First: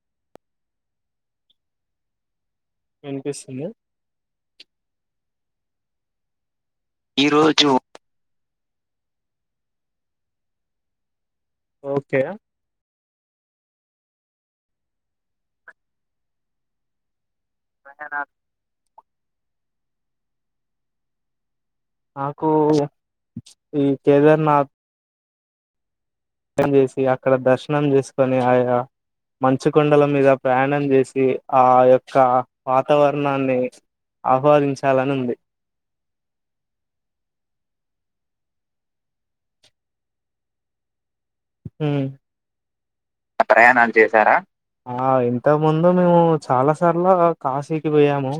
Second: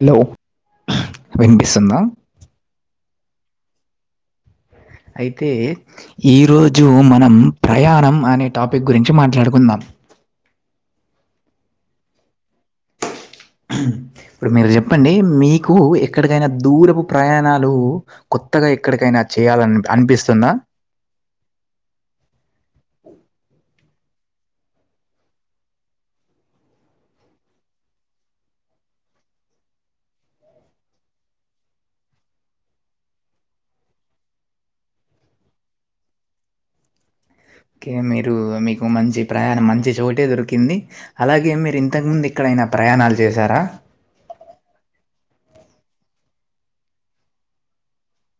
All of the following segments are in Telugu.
హలో వినిపిస్తుందా వినిపిస్తుంది. అయితే ఈరోజు ఈ మనం రోజు ప్రయాణం అనే టాపిక్ గురించి మాట్లాడుకుందాం ఓకే ఇప్పుడు మీరు చెప్పండి మీకు ఎక్కడికైనా దూరపు ప్రయాణాలు లు కొత్తగా ఎక్కడికైనా చేయాలని అనిపిస్తుందా నాకు ఈ కేదార్నాథ్ చేసి అక్కడ దర్శనం చేసుకొని ఆయా మంచు కొండల మీద ప్రయాణం చేసి ఆ యొక్క వాతావరణాన్ని ఆహ్వానించాలని ఉంది ఓకే మీరు మీకు మంచి ప్రయాణం మంచి చోటే దొరికింది అలాగే మీరు హ్మ్ ఇంతకుముందు ఇక్కడైనా ప్రయాణాలు చేశారా ఇంతముందు మేము చాలా సార్ల కాశీకి పోయాము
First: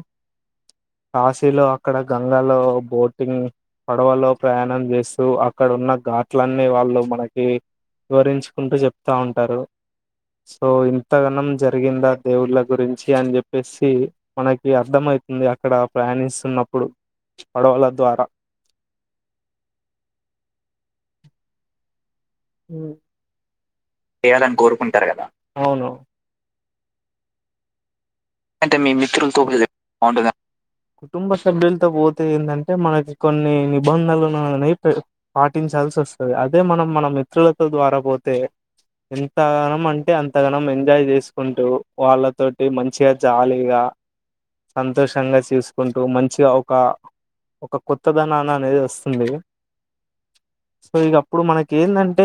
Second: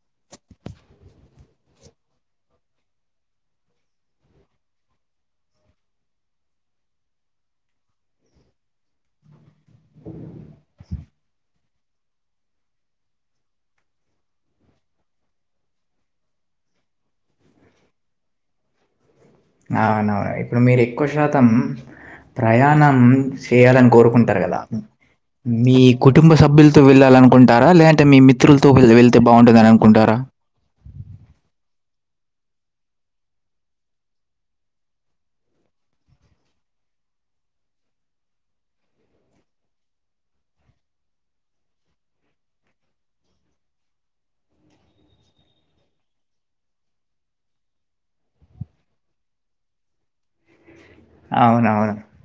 కాశీలో అక్కడ గంగాలో బోటింగ్ పడవలో ప్రయాణం చేస్తూ అక్కడ ఉన్న ఘాట్లన్నీ వాళ్ళు మనకీ వివరించుకుంటూ చెప్తా ఉంటారు సో ఇంతగానం జరిగిందా దేవుళ్ళ గురించి అని చెప్పేసి మనకి అర్థమయితుంది అ అక్కడ పయాణిస్తున్నప్పుడు పడవల ద్వారా అవును ఇప్పుడు మీరు ఎక్కువ శాతం ప్రయాణం చేయాలని కోరుకుంటారు చేయాలి కదా కదా మీ కుటుంబ సభ్యులు వెళ్ళాలి అనుకుంటారా లేదంటే మీ మిత్రులతో వెళ్తే బాగుంటుదని అనుకుంటారా కొ పోతే ఏందంటే మనకి కొన్ని నిబంధనలనుని పాటించాల్సి వస్తది అదే మనం మన మిత్రులతో ద్వారా పోతే ఎంతగానం అంటే అంతగానం ఎంజాయ్ చేసుకుంటూ వాళ్ళతోటి మం మంచిగ జాలీగా సంతోషంగా చూసుకుంటూ మంచిగా ఒక ఒక కొత్త దనాన అనేది వస్తుంది సో ఇగ అప్పుడు అవునవును. మనకేందంటే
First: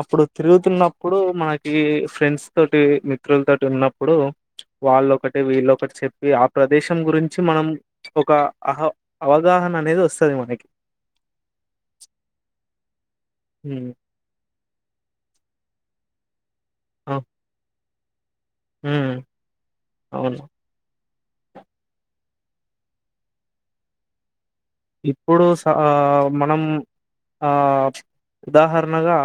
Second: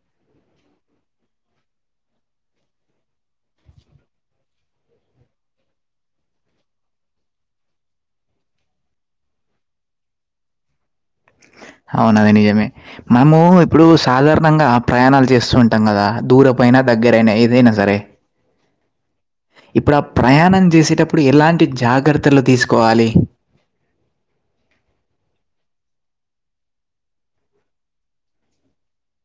అప్పుడు తిరుగుతున్నప్పుడు మనకి ఫ్రెండ్స్ తోటి మిత్రుల తోటి ఉన్నప్పుడు వాళ్ళొ ఒకటి వీళ్ళ ఒకటి చెప్పి ఆ ప్రదేశం గురించి మనం ఒక అహ అవగాహన అనేది వస్తది మనకి అవునది నిజమే మనము ఇప్పుడు హ్మ్ సాధారణంగా ప్రయాణాలు చేస్తూ ఉంటాం కదా దూరం పైన అ దగ్గరయినా ఏదైనా సరే హ్మ్ ఇప్పుడు ఆ అవును ప్రయాణం చేసేటప్పుడు ఎలాంటి జాగ్రత్ లు తీసుకోవాలి ఇప్పుడు స మనం ఆ ఉదాహరణగా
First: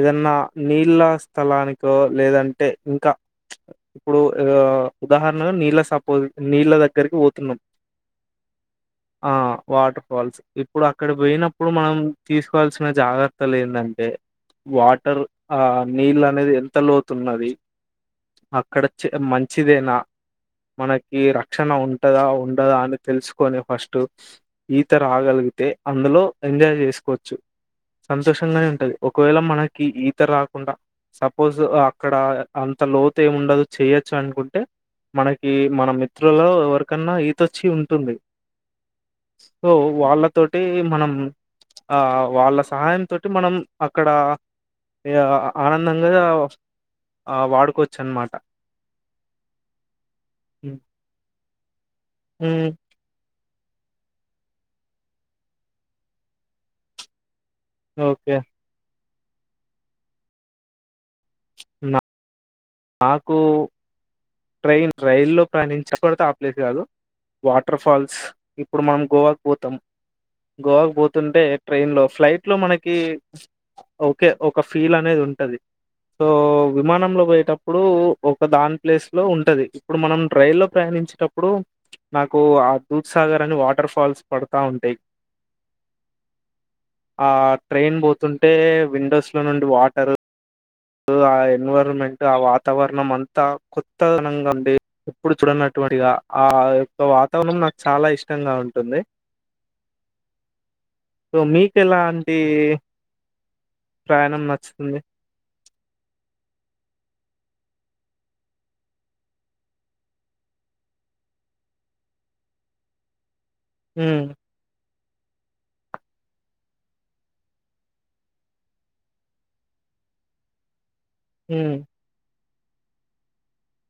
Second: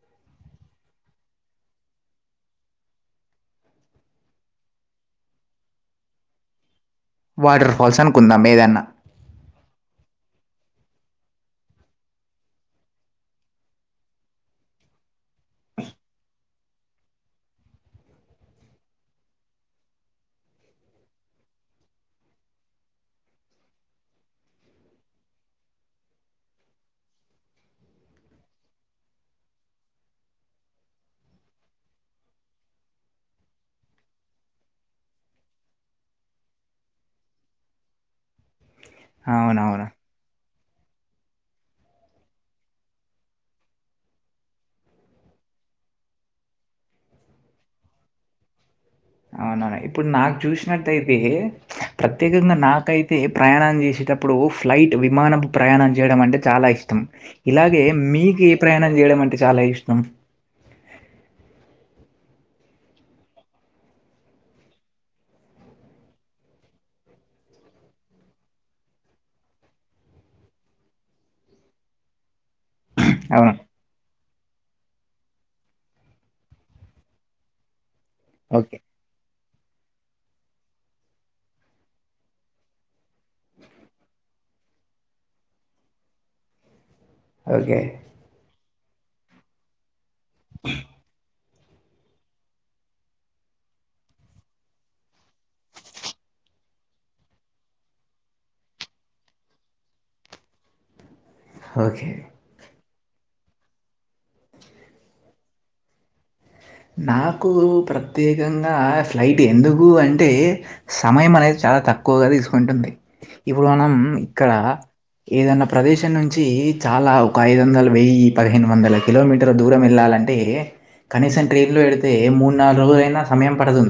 ఏదన్నా నీళ్ళ స్థలానికో లేదంటే ఇం ఇప్పుడు ఆ ఉదాహరణగా నీళ్ళ సపో నీళ్ళ దగ్గరికి పోతున్నాం వాటర్ ఫాల్స్ అనుకుందాం ఏదన్నా. ఆ వాటర్ ఫాల్స్ ఇప్పుడు అక్కడ పోయినప్పుడు మనం తీసుకోవాల్సిన జాగ్రత్తలు ఏందంటే వాటర్ ఆ నీళ్ళ అనేది ఎంత లోతున్నది అక్కడ చె మంచిదేనా మనకి రక్షణ ఉంటదా ఉండదా అని తెలుసుకొని ఫస్ట్ ఈత రాగలిగితే అందులో ఎంజాయ్ చేసుకోవచ్చు సంతోషంగానే ఉంటది ఒకవేళ మనకి ఈత రాకుండా సపోజ్ అక్కడ అన్ అంత లోతు ఏమి ఉండదు చేయొచ్చు అనుకుంటే మనకి మన మిత్రులో ఎవరికన్నా ఈతొచ్చి ఉంటుంది సో అవునవును. వాళ్ళక్ తోటి మనం ఆ వాళ్ళ సహాయం తోటి మనం అక్కడ ఆనందంగా ఆ వాడుకోవచ్చు అన్నమాట అవునవును. ఇప్పుడు నాకు చూసినట్టయితే ప్రత్యేకంగా హ్మ్. నాకైతే ప్రయాణం చేసేటప్పుడు ఫ్లైట్ విమానపు ప్రయాణం చేయడం అంటే చాలా ఇష్టం ఇలాగే ఓకే. మీకు ఏ ప్రయాణం చేయడం అంటే చాలా ఇష్టం నా నాకు ట్రైన్ రైల్లో ప్రయాణించకడితే ఆ ప్లేస్ కాదు వాటర్ ఫాల్స్ ఇప్పుడు మనం గోవాకు పోతాం గోవాకు పోతుంటే ట్రైన్ లో ఫ్లైట్ లో మనకి అవును. కి ఓకే ఒక ఫీల్ అనేది ఉంటది సో విమానంలో పోయేటప్ ఇప్పుడు ఒక దాని ఓకే. ప్లేస్ లో ఉంటది ఇప్పుడు మనం రైల్లో ప్రయాణించేటప్పుడు నాకు ఆ దూత్సాగర్ అని వాటర్ ఫాల్స్ పడతా ఉంటాయి. ఆ ఓకే. ట్రైన్ పోతుంటే విండోస్ లో నుండి వాటర్ ఆ ఎన్విరాన్మెంట్, ఆ వాతావరణం అంతా కొత్త నంగా ఉండి ఎప్పుడు చూడనట్టు ఓడి గా ఆ యొక్క వాతావరణం నాకు చాలా ఇష్టంగా ఉంటుంది. సో మీకు ఓకే. ఎలాంటి ప్రయాణం నచ్చుతుంది? నాకు ప్రత్యేకంగా స్లయిటి ఎందుకు అంటే సమయం అనేది చాలా తక్కువగా తీసుకుంటుంది ఇప్పుడు మనం ఉమ్ ఇక్కడ ఏదన్నా ప్రదేశం నుంచి చాలా ఒక ఐదు వందలు, వెయ్యి, పదిహేను వందల కిలోమీటర్ల దూరం వెళ్ళాలి. లడ్డే కనీసన్ ఉమ్ ట్రైన్లో పెడితే మూడు నాలుగు రోజులయినా సమయం పడదు.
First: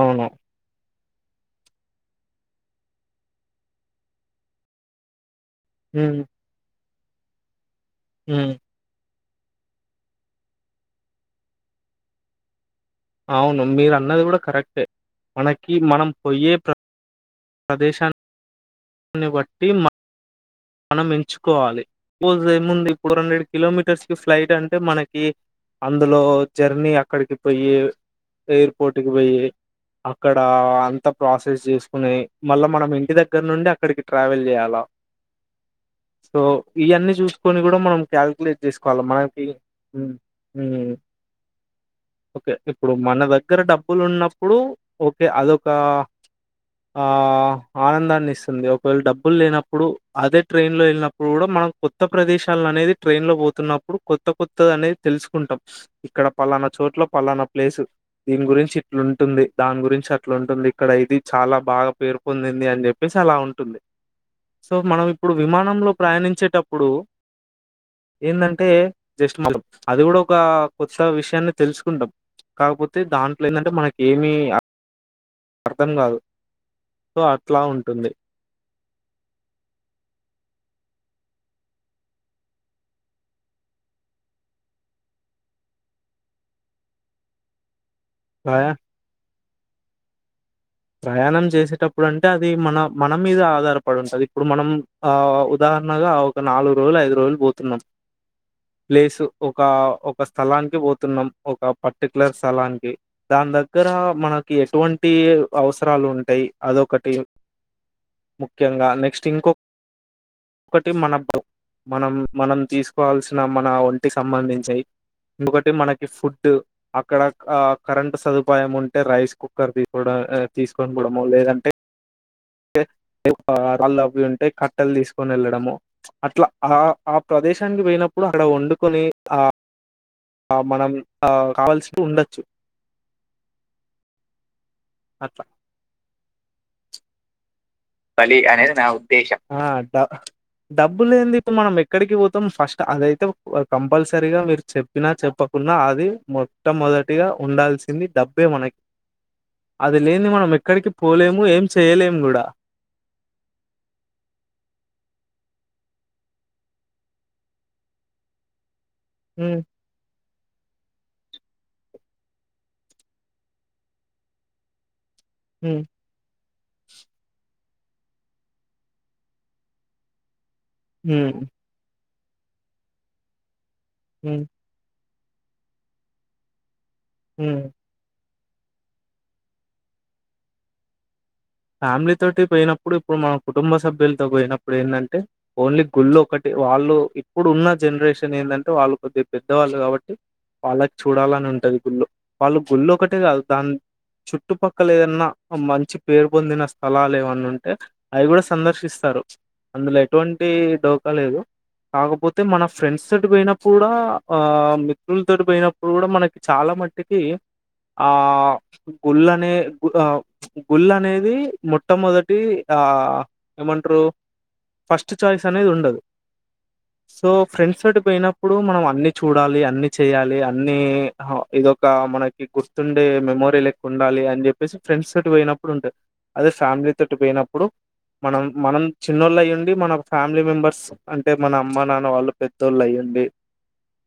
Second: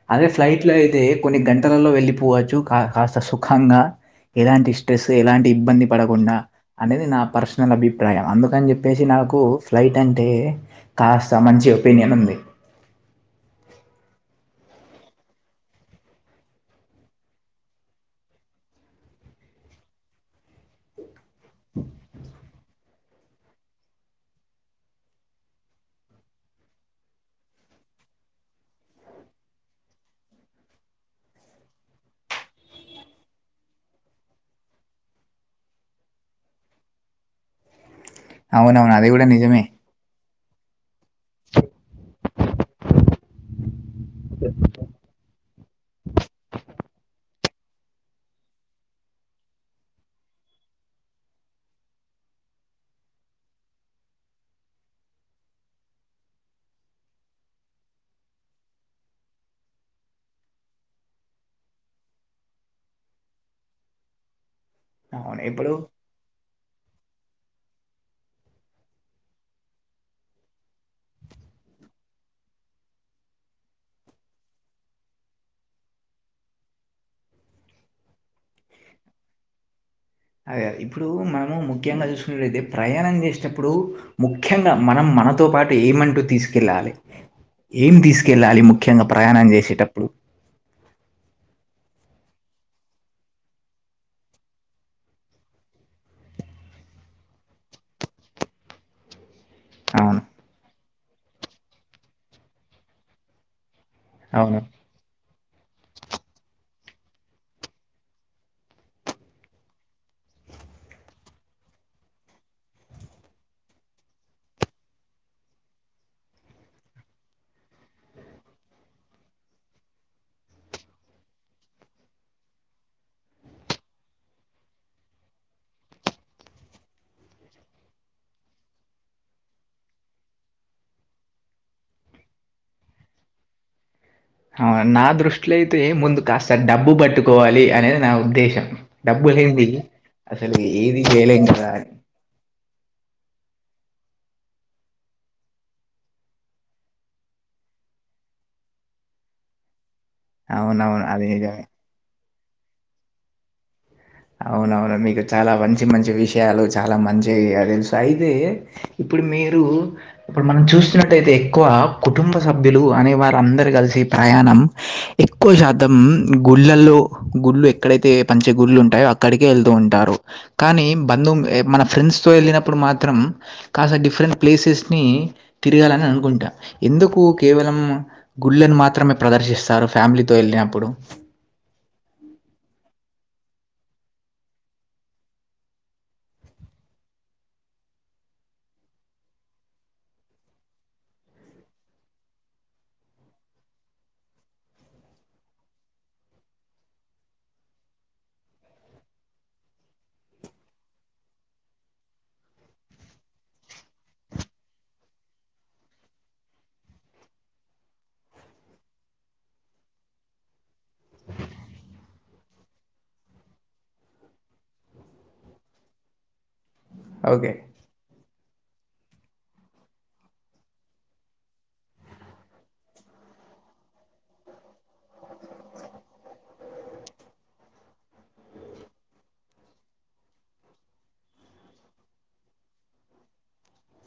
అవును అదే ఫ్లైట్లో అయితే కొన్ని గంటలలో వెళ్ళిపోవచ్చు కా కాస్త సుఖంగా ఎలాంటి స్ట్రెస్ ఎలాంటి ఇబ్బంది ఉమ్ పడకుండా అనేది నా పర్సనల్ అభిప్రాయం. ఉమ్ అందుకని చెప్పేసి నాకు పూ ఫ్లైట్ అంటే కాస్త మంచి ఒపీనియన్ ఉంది. అవును మీరు అన్నది కూడా కరెక్టే మనకి మనం పోయే ప్ర ప్రదేశాన్ ఉన్నే బట్టి మ మనం ఎంచుకోవాలి పోదేముంది. ఫూర్ హండ్రెడ్ కిలోమీటర్స్ కి ఫ్లైట్ అంటే మనకి అందులో జర్నీ అక్కడికి పోయి ఎయిర్పోర్ట్కి పోయి అక్కడ అంత ప్రాసెస్ చేసుకునే మళ్ళా మనం ఇంటి దగ్గర నుండి అ అక్కడికి ట్రావెల్ చేయాలా సో ఇవన్నీ చూసుకొని కూడా మనం కాలిక్యులేట్ అవునవును. చేసుకోవాలి అది గూడా మనకి నిజమే. మ్ ఓకే ఇప్పుడు మన దగ్గర డబ్బులు ఉన్నప్పుడు ఓకే అదొ ఒక ఆ ఆనందాన్ని ఇస్త ఉంది ఒకవేళ డబ్బులు లేనప్పుడు అదే ట్రైన్ లో వెళ్ళినప్పుడు కూడా మనం కొత్త ప్రదేశల్లో అనేది ట్రైన్ లో పో తున్నప్పుడు కొత్త కొత్త అనే తెలుసుకుంటాం ఇక్కడ పలానా చోట్ల పలానా ప్లేసు దీన్ గురించి ఇట్లాంటుంది, దాని గురించి అట్లాంటుంది ఇక్కడ ఇది చాలా బాగా పేరు పొందింది అని చెప్పే చాలా ఉంటుంది సో మనం ఇప్పుడు విమానంలో ప్రయాణించేటప్పుడు ఏందంటే జస్ట్ మనం అది కూడా ఒక కొత్త విషయాన్ని తెలుసుకుంటాం. కాకపోతే దాంట్లో ఏంటంటే మనక ఏమి అ అర్థం కాదు సో అట్లా ఉంటుంది. అదే అది ఇప్పుడు మనము ముఖ్యంగా చూసుకున్నట్యితే ప్రయాణం చేసేటప్పుడు ముఖ్యంగా మనం మనతో పాటు ఏమంటూ తీసుకెళ్ళాలి ఏం తీసుకెళ్ళాలి ప్రయా ముఖ్యంగా ప్రయాణం చేసేటప్పుడు ప్రయాణం చేసేటప్పుడు అంటే అది మన మన మీద ఆధారపడి ఉంటది. ఇప్పుడు మనం ఆ ఉదా హరణగా ఒక నాలుగు రోజులు, ఐదు రోజులు పోతున్నాం. ప్లేసు ఒక ఒక అవును. స్థలానికి పోతున్నాం. ఒక పర్టికులర్ స్థలానికి దాని ద గ్గర మనకి అవును. ఎటువంటి అవసరాలు ఉంటాయి అదొకటి ముఖ్యంగా నెక్స్ట్ ఇంకో ఒకటి మన మనం మనం తీసుకోవాల్సిన మన ఒంటికి సంబంధించియ్ ఇంకోకటి మనకి ఫుడ్ అక్కడ అ కరెంట్ సదుపాయం ఉంటే రైస్ కుక్కర్ తీసుకోవడం ఏ తీసుకొని పోవడమో లేదంటే ఎ ఏ ఆ ఆళ్ళు అవి ఉంటే కట్టెలు తీసుకొని వెళ్ళడము చ్ అట్లా ఆ ఆ ప్రదేశానికి పోయినప్పు ఇప్పుడు అక్కడ వండుకొని ఆ ఆ మనం ఆ కావాల్సి ఉండొచ్చు నా అట్లా దృష్టిలో అయితే ముందు కాస్త డబ్బు పట్టుకోవాలి అనేది నా ఉద్దేశం. డబ్బు ఆ లేనిది డ అసలు ఏది డబ్బులు ఏంది చేయలేం ఇప్పు కదా! మనం అని. ఎక్కడికి పోతాం ఫస్ట్ అదయితే కంపల్సరీగ మీరు చెప్పినా చెప్పకున్నా అది మొట్టమొదటిగ ఉండాల్సి సింది డబ్బే మనకి అది లేంది మనం ఎక్కడికి అవునవును. అది పోలేము నిజమే. ఏం చేయలేము గూడ అవునవును మీకు చాల మంచి మంచి విషయాలు చాల మంచి తెలుసు అయితే ఇప్పుడు ఉమ్ మీరు ఇప్పుడు మనం చూస్తున్నట్టయితే ఎక్కువ కుటుంబ సభ్యులు అనే వారు అందరు కలిసి ప్రయాణం ఎక్కువ ఉమ్ శాతం గుళ్ళల్లో గుళ్ళు ఎక్కడైతే పంచ గుళ్ళు ఉం అక్కడికి వెళ్తూ ఉంటారు కానీ బంధు ఉమ్ మన ఫ్రెండ్స్ తో వెళ్ళినప్పుడు మాత్రం కాస్త డిఫరెంట్ ఉమ్ ప్లేసెస్ని తిరగాలని అనుకుంటా ఎందుకు ఉమ్ కేవలం గుళ్ళలను మాత్రమే ప్రదర్శిస్తారు ఫ్యామిలీతో ఏళ్ళినప్పుడు ఫ్యామిలీ తోటి పోయినప్ ఇప్పుడు ఇప్పుడు మన కుటుంబ సభ్యులతో పోయినప్పుడు ఎందంటే ఓన్లీ గుళ్ళ ఒకటి వాళ్ళు ఇప్పుడు ఉన్న జనరేషన్ ఎందంటే వాళ్ళు కొద్దిగ పెద్దవాళ్ళు కాబట్టి వాళ్ళకి చూడాలని ఉంటది గుళ్ళు వాళ్ళు గుళ్ళు ఒకటే కాదు దాన్ చుట్టుపక్కల ఏదన్నా మంచి పేరు పొందిన స్థలాలు ఏవన్నా ఉంటే అవి కూడ సందర్శిస్తరు అందులో ఎటువంటి డోక లేదు కాకపోతే మన ఫ్రెండ్స్ తోటి పోయినప్పుడు కూడా ఆ మిత్రులతోటి పోయినప్పుడు కూడ మనకి చాల మట్టికి ఆ గుళ్ళనే ఆ ప్చ్ గుల్ అనేది మొట్టమొదటి ఆ ఏమంటారు ఫస్ట్ చాయిస్ అనేది ఉండదు సో ఓకే. ఫ్రెండ్స్ తోటి పోయిన ఇప్పుడు మనం అన్ని చూడాలి అన్ని చేయాలి అన్ని హా ఇదొక మనకి గుర్తుండే మే మోరీ లెక్కుండాలీ అని చెప్పేసి ఫ్రెండ్స్ తోటి పోయినప్పుడు ఉంటుంది అదే ఫ్యామిలీ తోటి పోయినప్పుడు మనం మనం చిన్నోళ్ళు అయ్యండి మన ఫ్యామిలీ మెంబర్స్ అంటే మన అమ్మ నాన్న వాళ్ళు పెద్దోళ్ళు అయ్యం డీ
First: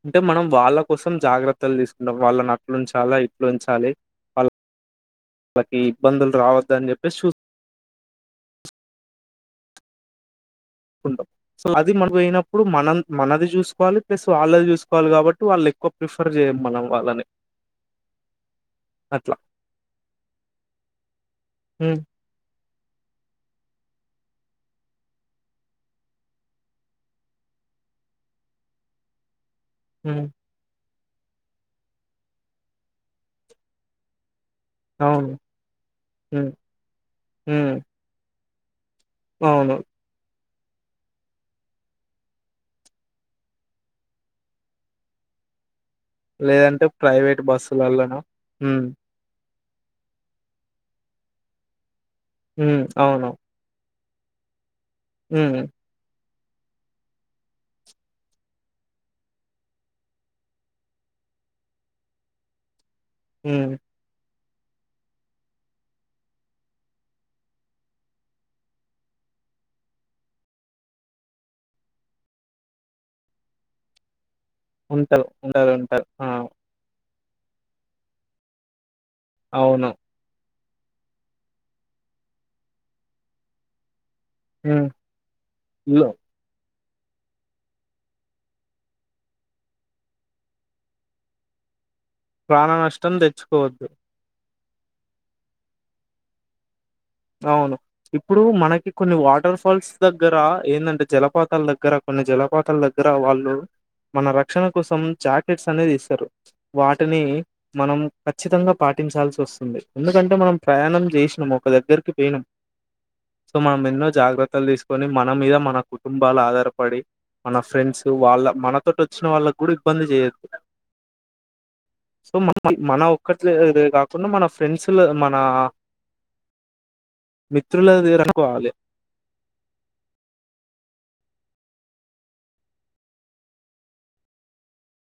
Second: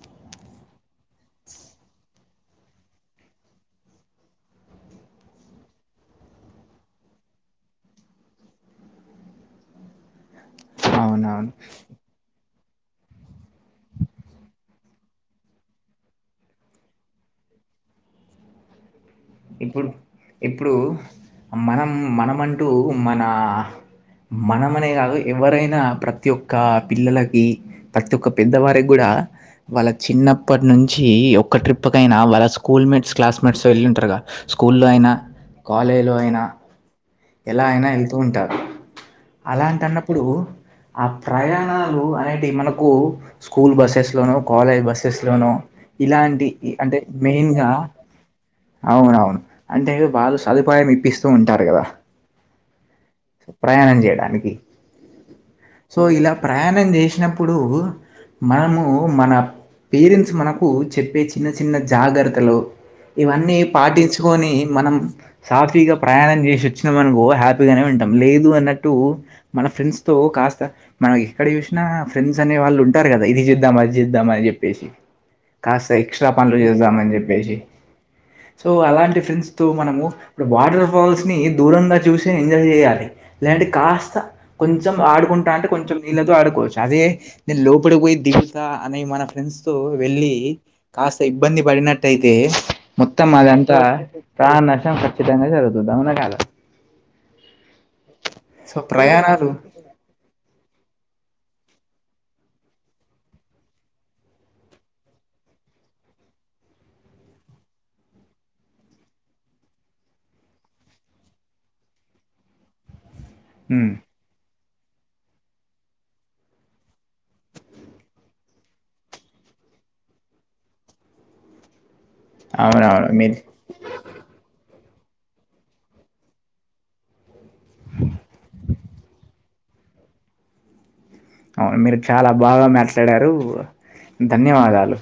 అంటే మనం వాళ్ళ కోసం జాగ్రత్తలు తీసుకుంటాం వాళ్ళని అట్ల ఉంచాల ఇట్ల ఉంచాలి వాల్ ళ్ళకి ఇబ్బందులు రావద్ద అని చెప్పేసి చూ కుంటం అవునవును. సో అది మనకు పోయినప్పుడు మనం మనది చూసుకోవాలి ప్లస్ వాళ్ళది చూసుకోవాలి కాబట్టి వాళ్ళు ఎక్కువ ప్రిఫర్ చేయం మనం వాళ్ళని అట్ల ఇప్పుడు ఇప్పుడు మనం హ్మ్ మనమంటూ మనా మనమనే కాదు ఎవరైనా ప్రతి ఒక్క పిల్లలకి ప్రతి ఒక్క పెద్దవారికి గుడ ఆ వాళ్ళ హ్మ్ చిన్నప్పటి నుంచి ఒక్క ట్రిప్కైనా వాళ్ళ స్కూల్ మేట్స్ క్లాస్మేట్స్ వెళ్ళి ఉంటారుగ స్కూల్లో అయిన అవును కాలేజీలో అయిన హ్మ్ ఎలా హ్మ్ అయిన వెళ్తూ ఉంటారు అవును అలాం టన్నప్పుడు ఆ ప్రయాణాలు అనేటివి మనకు స్కూల్ బస్సెస్ లోనో కాలేజ్ బస్సెస్ లోనో ఇలాంటి ఈ లేదంటే అంటే ప్రైవేట్ మెయిన్గా బస్సులల్లనా హ్మ్ అవునవును అంటే వాళ్ళు సదుపాయం ఇప్పిస్తూ ఉంటార్ గద ఊమ్ ఔను. దానికి సో ఇలా ప్రయాణం జేష్నప్పుడూ మనమూ మన పేరెంట్స్ మనకూ చెప్పే చిన్న చిన్న జాగర్తలు ఇవన్నీ హ్మ్ పాటించ్కోని మనం సాఫీగా ప్రయాణం జేష్ ష్నమన్కో హ్యాపిగనే ఉంటం లేదూ అన్నట్టూ మన ఫ్రెండ్తో కాస్త మనమెక్కడ జూష్న నా ఫ్రెండ్సనే వాళ్ళుంటార్ గద ఇది జిద్దాం అది జిద్దామన్ జెప్ పేసి ఉంటారు ఉంటారు కాస్త ఉంటారు ఆ ఎక్స్ట్రా పన్లు జేస్దామన్ జెప్ పోయి సో అలాంటి ఫ్రెండ్స్తో అవును మనము ఇప్పుడు వాటర్ ఫాల్స్ని దూరంగా చూషి ఎంజాయ్ జెయ్యాలి లేంటె కాస్త హ్మ్ కొంచం ఆడుకుంటా అంటె కొంచం లో నీళ్ళతొ ఆడుకోచ్చు అదే నేన్ లోపడ్ పొయ్ దిగుతా అనే మన ఫ్రెండ్స్తో వెళ్ళీ కాస్త ఇబ్బంది పడిన ట్టైతే ప్రాణ నష్టం మొత్తం అదంతా తెచ్చుకోవద్దు ప్రాణనష్టం ఖచ్చితంగా జరుగుతుద్ది ఔనా కాద ఔను ఇప్పుడూ సో మనకి కొన్ని ప్రయాణాలు వాటర్ ఫాల్స్ దగ్గర ఏందంటె జలపాతాల్ దగ్గర కొన్ని జలపాతాల్ దగ్గర వాళ్ళు మన రక్షణ కోసం జాకెట్సనేదిస్తరు వాటిని మనం ఖచ్చితంగ పాటి టించాల్సొస్తుంది ఎందుకంటె మనం ప్రయాణం జేష్నం ఒక దగ్గర్ కి పెయ్నం సొ హ్మ్. మనమెన్నో జాగ్రత్తల్ దీస్ కొని మన మీద మన కుటుంబాలాధారపడి మన ఫ్రెండ్స్ వాళ్ళ మనతోటొచ్చిన వాళ్ళకి గూడిబ్బ ఇబ్బంది జేయద్దు. సొ మన మన అవునవును. మీరు ఒక్కట్లేదే గాకుండ మన ఫ్రెండ్స్లు మనా మిత్రులది [unintelligible] అనుకోవాలి ఔను మీరు చాలా బాగా మ్యాట్లాడారూ ధన్యవాదాలు.